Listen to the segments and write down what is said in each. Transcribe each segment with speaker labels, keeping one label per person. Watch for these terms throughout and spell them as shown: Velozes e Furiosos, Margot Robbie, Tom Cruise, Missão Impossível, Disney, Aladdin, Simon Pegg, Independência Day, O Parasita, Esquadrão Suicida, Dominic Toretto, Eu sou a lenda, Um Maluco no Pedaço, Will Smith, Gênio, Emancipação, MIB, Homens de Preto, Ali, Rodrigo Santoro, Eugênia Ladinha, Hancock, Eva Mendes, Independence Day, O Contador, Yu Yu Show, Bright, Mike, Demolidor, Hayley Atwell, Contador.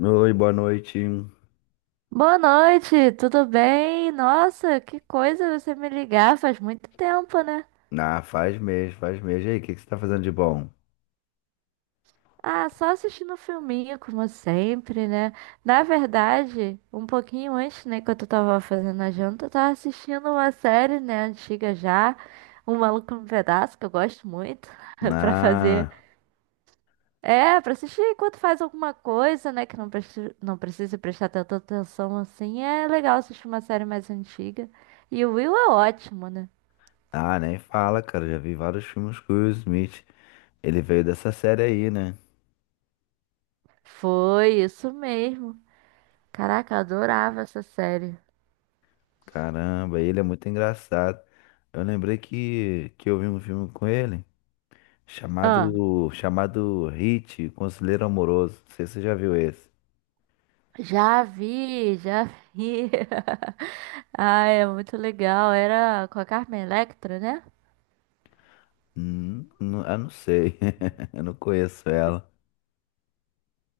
Speaker 1: Oi, boa noite.
Speaker 2: Boa noite, tudo bem? Nossa, que coisa você me ligar, faz muito tempo, né?
Speaker 1: Ah, faz mês, faz mês. E aí, o que que você tá fazendo de bom?
Speaker 2: Ah, só assistindo um filminho, como sempre, né? Na verdade, um pouquinho antes, né, quando eu tava fazendo a janta, eu tava assistindo uma série, né, antiga já, Um Maluco no Pedaço, que eu gosto muito, pra fazer.
Speaker 1: Ah,
Speaker 2: É, pra assistir enquanto faz alguma coisa, né, que não precisa prestar tanta atenção assim, é legal assistir uma série mais antiga. E o Will é ótimo, né?
Speaker 1: ah, nem fala, cara. Já vi vários filmes com o Will Smith. Ele veio dessa série aí, né?
Speaker 2: Foi isso mesmo. Caraca, eu adorava essa série.
Speaker 1: Caramba, ele é muito engraçado. Eu lembrei que eu vi um filme com ele
Speaker 2: Ah,
Speaker 1: chamado Hit, Conselheiro Amoroso. Não sei se você já viu esse.
Speaker 2: já vi, já vi. Ah, é muito legal. Era com a Carmen Electra, né?
Speaker 1: Não, eu não sei. Eu não conheço ela.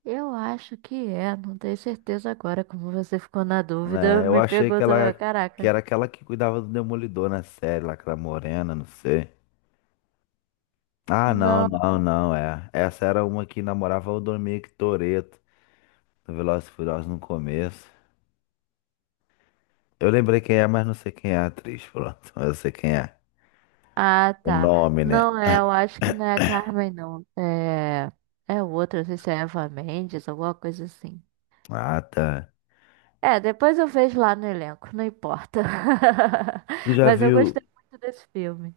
Speaker 2: Eu acho que é, não tenho certeza agora. Como você ficou na dúvida,
Speaker 1: É, eu
Speaker 2: me
Speaker 1: achei que
Speaker 2: pegou também.
Speaker 1: ela que
Speaker 2: Caraca.
Speaker 1: era aquela que cuidava do Demolidor na série, lá, aquela morena, não sei. Ah, não,
Speaker 2: Não.
Speaker 1: não, não, é. Essa era uma que namorava o Dominic Toretto, do Velozes e Furiosos no começo. Eu lembrei quem é, mas não sei quem é a atriz, pronto. Eu sei quem é.
Speaker 2: Ah,
Speaker 1: O
Speaker 2: tá.
Speaker 1: nome, né?
Speaker 2: Não é, eu acho que não é a Carmen, não. É. É outra, não sei se é Eva Mendes, alguma coisa assim.
Speaker 1: Ah, tá.
Speaker 2: É, depois eu vejo lá no elenco, não importa.
Speaker 1: Tu já
Speaker 2: Mas eu gostei
Speaker 1: viu...
Speaker 2: muito desse filme.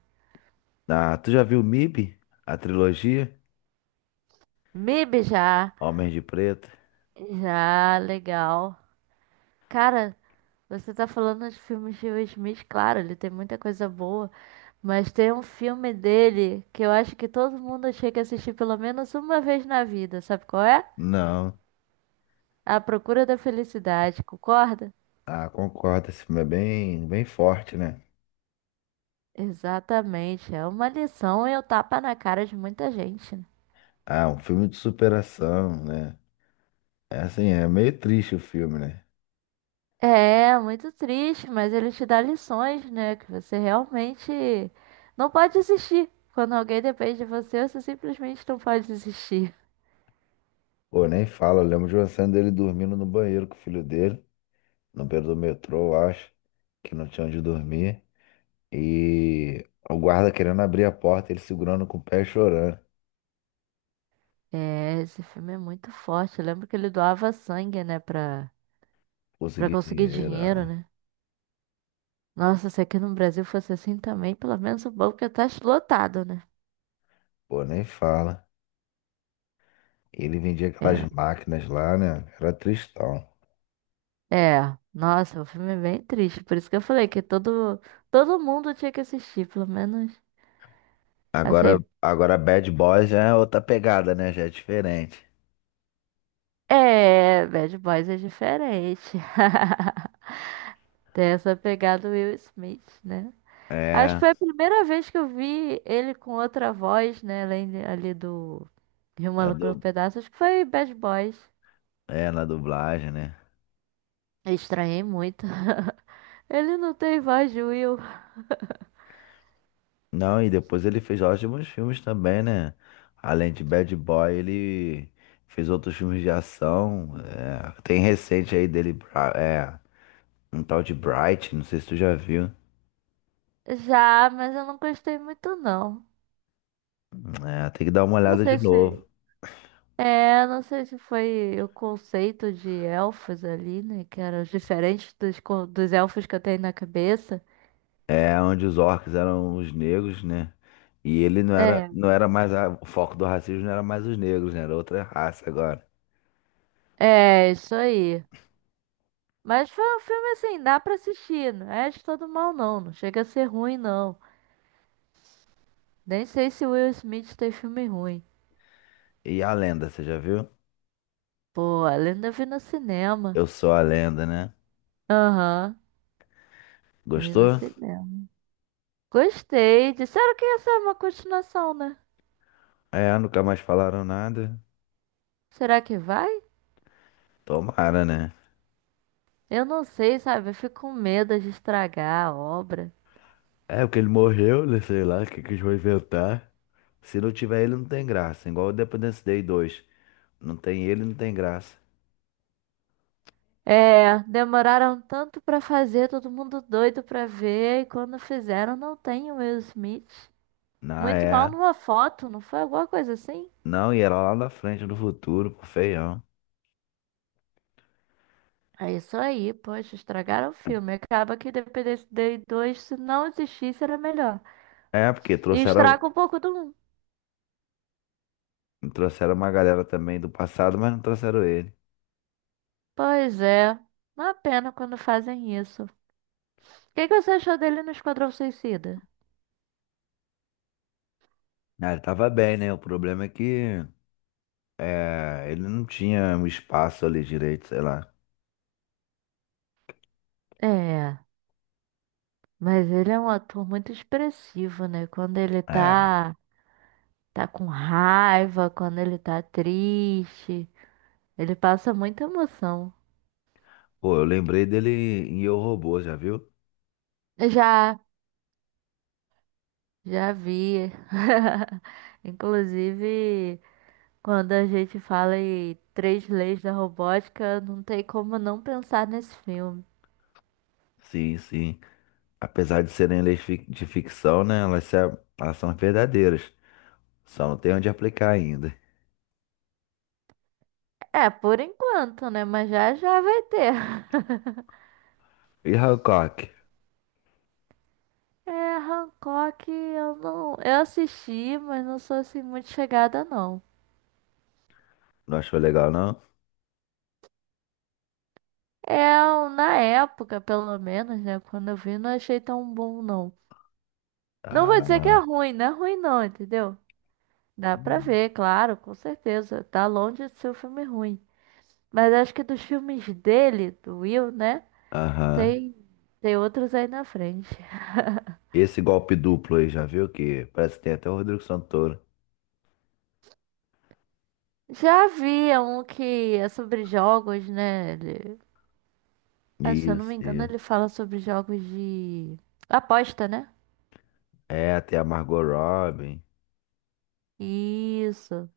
Speaker 1: Ah, tu já viu MIB? A trilogia?
Speaker 2: MIB já,
Speaker 1: Homens de Preto?
Speaker 2: já, legal. Cara, você tá falando de filmes de Will Smith, claro, ele tem muita coisa boa, mas tem um filme dele que eu acho que todo mundo chega a assistir pelo menos uma vez na vida, sabe qual é?
Speaker 1: Não.
Speaker 2: A Procura da Felicidade, concorda?
Speaker 1: Ah, concordo. Esse filme é bem, bem forte, né?
Speaker 2: Exatamente, é uma lição e o tapa na cara de muita gente, né?
Speaker 1: Ah, um filme de superação, né? É assim, é meio triste o filme, né?
Speaker 2: É, muito triste, mas ele te dá lições, né? Que você realmente não pode desistir. Quando alguém depende de você, você simplesmente não pode desistir.
Speaker 1: Pô, nem fala, eu lembro de uma cena dele dormindo no banheiro com o filho dele, no beiro do metrô, eu acho, que não tinha onde dormir. E o guarda querendo abrir a porta, ele segurando com o pé e chorando.
Speaker 2: É, esse filme é muito forte. Eu lembro que ele doava sangue, né, pra
Speaker 1: Conseguir
Speaker 2: conseguir
Speaker 1: dinheiro,
Speaker 2: dinheiro,
Speaker 1: ah.
Speaker 2: né? Nossa, se aqui no Brasil fosse assim também, pelo menos o banco ia estar lotado, né?
Speaker 1: Pô, nem fala. Ele vendia aquelas
Speaker 2: É,
Speaker 1: máquinas lá, né? Era tristão.
Speaker 2: é. Nossa, o filme é bem triste. Por isso que eu falei que todo mundo tinha que assistir, pelo menos.
Speaker 1: Agora,
Speaker 2: Assim,
Speaker 1: agora Bad Boys já é outra pegada, né? Já é diferente.
Speaker 2: é, Bad Boys é diferente. Tem essa pegada do Will Smith, né? Acho que
Speaker 1: É,
Speaker 2: foi a primeira vez que eu vi ele com outra voz, né? Ali do de uma
Speaker 1: na,
Speaker 2: Loucura um
Speaker 1: du...
Speaker 2: Pedaço. Acho que foi Bad Boys.
Speaker 1: é, na dublagem, né?
Speaker 2: Eu estranhei muito. Ele não tem voz de Will.
Speaker 1: Não, e depois ele fez ótimos filmes também, né? Além de Bad Boy, ele fez outros filmes de ação. É, tem recente aí dele, Bra- é, um tal de Bright, não sei se tu já viu.
Speaker 2: Já, mas eu não gostei muito, não.
Speaker 1: É, tem que dar uma
Speaker 2: Não
Speaker 1: olhada de
Speaker 2: sei
Speaker 1: novo.
Speaker 2: se. É, não sei se foi o conceito de elfos ali, né? Que eram diferentes dos elfos que eu tenho na cabeça.
Speaker 1: É onde os orcs eram os negros, né? E ele não era,
Speaker 2: É.
Speaker 1: o foco do racismo não era mais os negros, né? Era outra raça agora.
Speaker 2: É, isso aí. Mas foi um filme assim, dá pra assistir. Não é de todo mal, não. Não chega a ser ruim, não. Nem sei se Will Smith tem filme ruim.
Speaker 1: E a lenda, você já viu?
Speaker 2: Pô, eu ainda vi no cinema.
Speaker 1: Eu sou a lenda, né?
Speaker 2: Aham, vi no
Speaker 1: Gostou?
Speaker 2: cinema. Gostei. Disseram que ia ser uma continuação, né?
Speaker 1: É, nunca mais falaram nada.
Speaker 2: Será que vai?
Speaker 1: Tomara, né?
Speaker 2: Eu não sei, sabe? Eu fico com medo de estragar a obra.
Speaker 1: É, porque ele morreu, né, sei lá, o que que eles vão inventar. Se não tiver ele, não tem graça. Igual o Independence Day 2. Não tem ele, não tem graça.
Speaker 2: É, demoraram tanto pra fazer, todo mundo doido pra ver, e quando fizeram não tem o Will Smith.
Speaker 1: Não,
Speaker 2: Muito
Speaker 1: é.
Speaker 2: mal numa foto, não foi alguma coisa assim?
Speaker 1: Não, e era lá na frente, no futuro, pô, feião.
Speaker 2: É isso aí, poxa, estragaram o filme. Acaba que Independência Day 2 se não existisse, era melhor.
Speaker 1: É, porque
Speaker 2: E estraga
Speaker 1: trouxeram,
Speaker 2: um pouco do 1.
Speaker 1: trouxeram uma galera também do passado, mas não trouxeram ele.
Speaker 2: Pois é, uma pena quando fazem isso. O que que você achou dele no Esquadrão Suicida?
Speaker 1: Ah, ele tava bem, né? O problema é que é, ele não tinha um espaço ali direito, sei lá.
Speaker 2: É, mas ele é um ator muito expressivo, né? Quando ele
Speaker 1: É.
Speaker 2: tá com raiva, quando ele tá triste, ele passa muita emoção.
Speaker 1: Pô, eu lembrei dele em Eu, Robô, já viu?
Speaker 2: Já, já vi. Inclusive, quando a gente fala em três leis da robótica, não tem como não pensar nesse filme.
Speaker 1: Sim, sim. Apesar de serem leis fic- de ficção, né? Elas, se a- elas são verdadeiras. Só não tem onde aplicar ainda.
Speaker 2: É, por enquanto, né? Mas já já vai ter.
Speaker 1: E Hancock?
Speaker 2: É, Hancock, eu não, eu assisti, mas não sou assim muito chegada não.
Speaker 1: Não achou legal, não?
Speaker 2: É, eu, na época, pelo menos, né, quando eu vi, não achei tão bom não. Não vou dizer que
Speaker 1: Ah,
Speaker 2: é ruim não, entendeu? Dá pra
Speaker 1: hum,
Speaker 2: ver, claro, com certeza. Tá longe de ser um filme ruim. Mas acho que dos filmes dele, do Will, né?
Speaker 1: aham.
Speaker 2: Tem, tem outros aí na frente.
Speaker 1: Esse golpe duplo aí, já viu? Que parece que tem até o Rodrigo Santoro.
Speaker 2: Já havia um que é sobre jogos, né? Ah, se eu não
Speaker 1: Isso,
Speaker 2: me engano,
Speaker 1: isso.
Speaker 2: ele fala sobre jogos de aposta, né?
Speaker 1: É, até a Margot Robbie.
Speaker 2: Isso,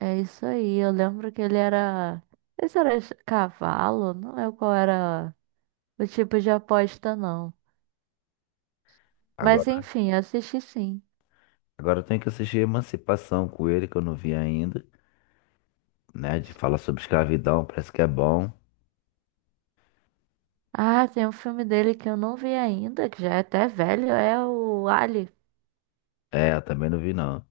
Speaker 2: é isso aí. Eu lembro que ele era. Esse era cavalo, não lembro qual era o tipo de aposta, não. Mas
Speaker 1: Agora,
Speaker 2: enfim, eu assisti sim.
Speaker 1: agora eu tenho que assistir Emancipação com ele, que eu não vi ainda. Né? De falar sobre escravidão, parece que é bom.
Speaker 2: Ah, tem um filme dele que eu não vi ainda, que já é até velho, é o Ali.
Speaker 1: É, eu também não vi, não.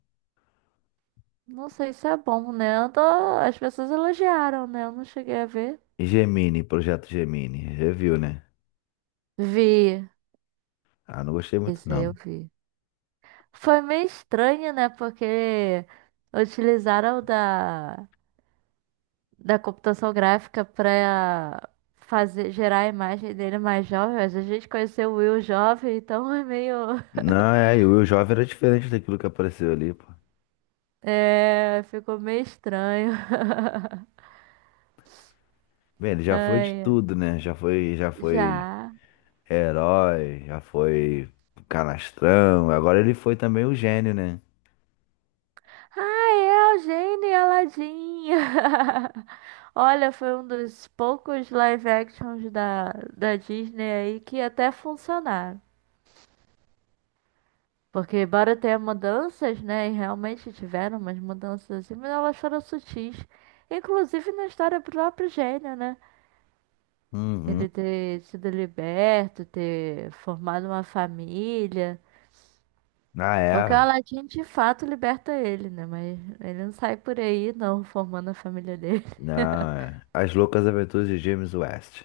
Speaker 2: Não sei se é bom, né? As pessoas elogiaram, né? Eu não cheguei a ver.
Speaker 1: E Gemini, Projeto Gemini. Reviu, né?
Speaker 2: Vi.
Speaker 1: Ah, não gostei muito,
Speaker 2: Esse aí eu
Speaker 1: não.
Speaker 2: vi. Foi meio estranho, né? Porque utilizaram da computação gráfica pra gerar a imagem dele mais jovem. Mas a gente conheceu o Will jovem, então é meio.
Speaker 1: Não, é, e o jovem era diferente daquilo que apareceu ali, pô.
Speaker 2: É, ficou meio estranho.
Speaker 1: Bem, ele já foi de
Speaker 2: Ai,
Speaker 1: tudo, né? Já foi
Speaker 2: já.
Speaker 1: herói, já foi canastrão. Agora ele foi também o gênio, né?
Speaker 2: Ah, é a Eugênia Ladinha. Olha, foi um dos poucos live actions da Disney aí que até funcionaram. Porque embora tenha mudanças, né? E realmente tiveram umas mudanças assim, mas elas foram sutis. Inclusive na história do próprio Gênio, né?
Speaker 1: Uhum.
Speaker 2: Ele ter sido liberto, ter formado uma família.
Speaker 1: Ah,
Speaker 2: Porque o
Speaker 1: é.
Speaker 2: Aladdin de fato liberta ele, né? Mas ele não sai por aí não formando a família dele.
Speaker 1: Não, é. As Loucas Aventuras de James West.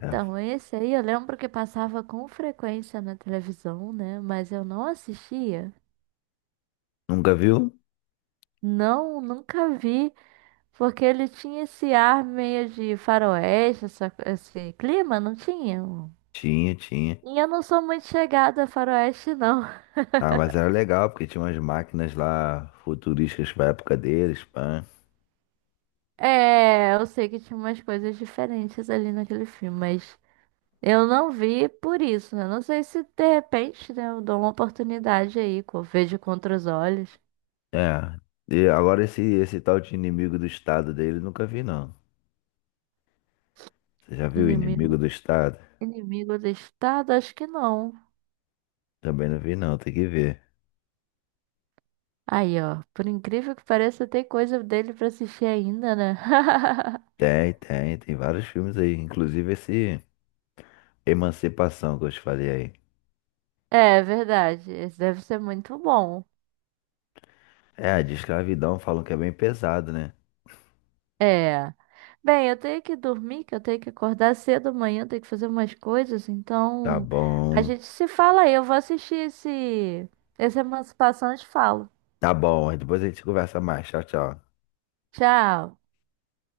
Speaker 1: É.
Speaker 2: esse aí eu lembro que passava com frequência na televisão, né? Mas eu não assistia.
Speaker 1: Nunca viu?
Speaker 2: Não, nunca vi, porque ele tinha esse ar meio de faroeste, esse clima, não tinha?
Speaker 1: Tinha, tinha.
Speaker 2: E eu não sou muito chegada a faroeste, não.
Speaker 1: Ah, mas era legal, porque tinha umas máquinas lá futurísticas pra época deles, pã.
Speaker 2: É, eu sei que tinha umas coisas diferentes ali naquele filme, mas eu não vi por isso, né? Não sei se de repente, né, eu dou uma oportunidade aí, vejo contra os olhos,
Speaker 1: É. E agora esse, esse tal de inimigo do estado dele, nunca vi, não. Você já viu
Speaker 2: inimigo.
Speaker 1: Inimigo do Estado?
Speaker 2: Inimigo listado? Acho que não.
Speaker 1: Também não vi não, tem que ver.
Speaker 2: Aí, ó. Por incrível que pareça, tem coisa dele pra assistir ainda, né?
Speaker 1: Tem, tem, tem vários filmes aí, inclusive esse Emancipação que eu te falei aí.
Speaker 2: É verdade. Esse deve ser muito bom.
Speaker 1: É, de escravidão falam que é bem pesado, né?
Speaker 2: É. Bem, eu tenho que dormir, que eu tenho que acordar cedo amanhã, eu tenho que fazer umas coisas.
Speaker 1: Tá
Speaker 2: Então, a
Speaker 1: bom.
Speaker 2: gente se fala aí. Eu vou assistir esse Emancipação e te falo.
Speaker 1: Tá bom, depois a gente conversa mais. Tchau, tchau.
Speaker 2: Tchau.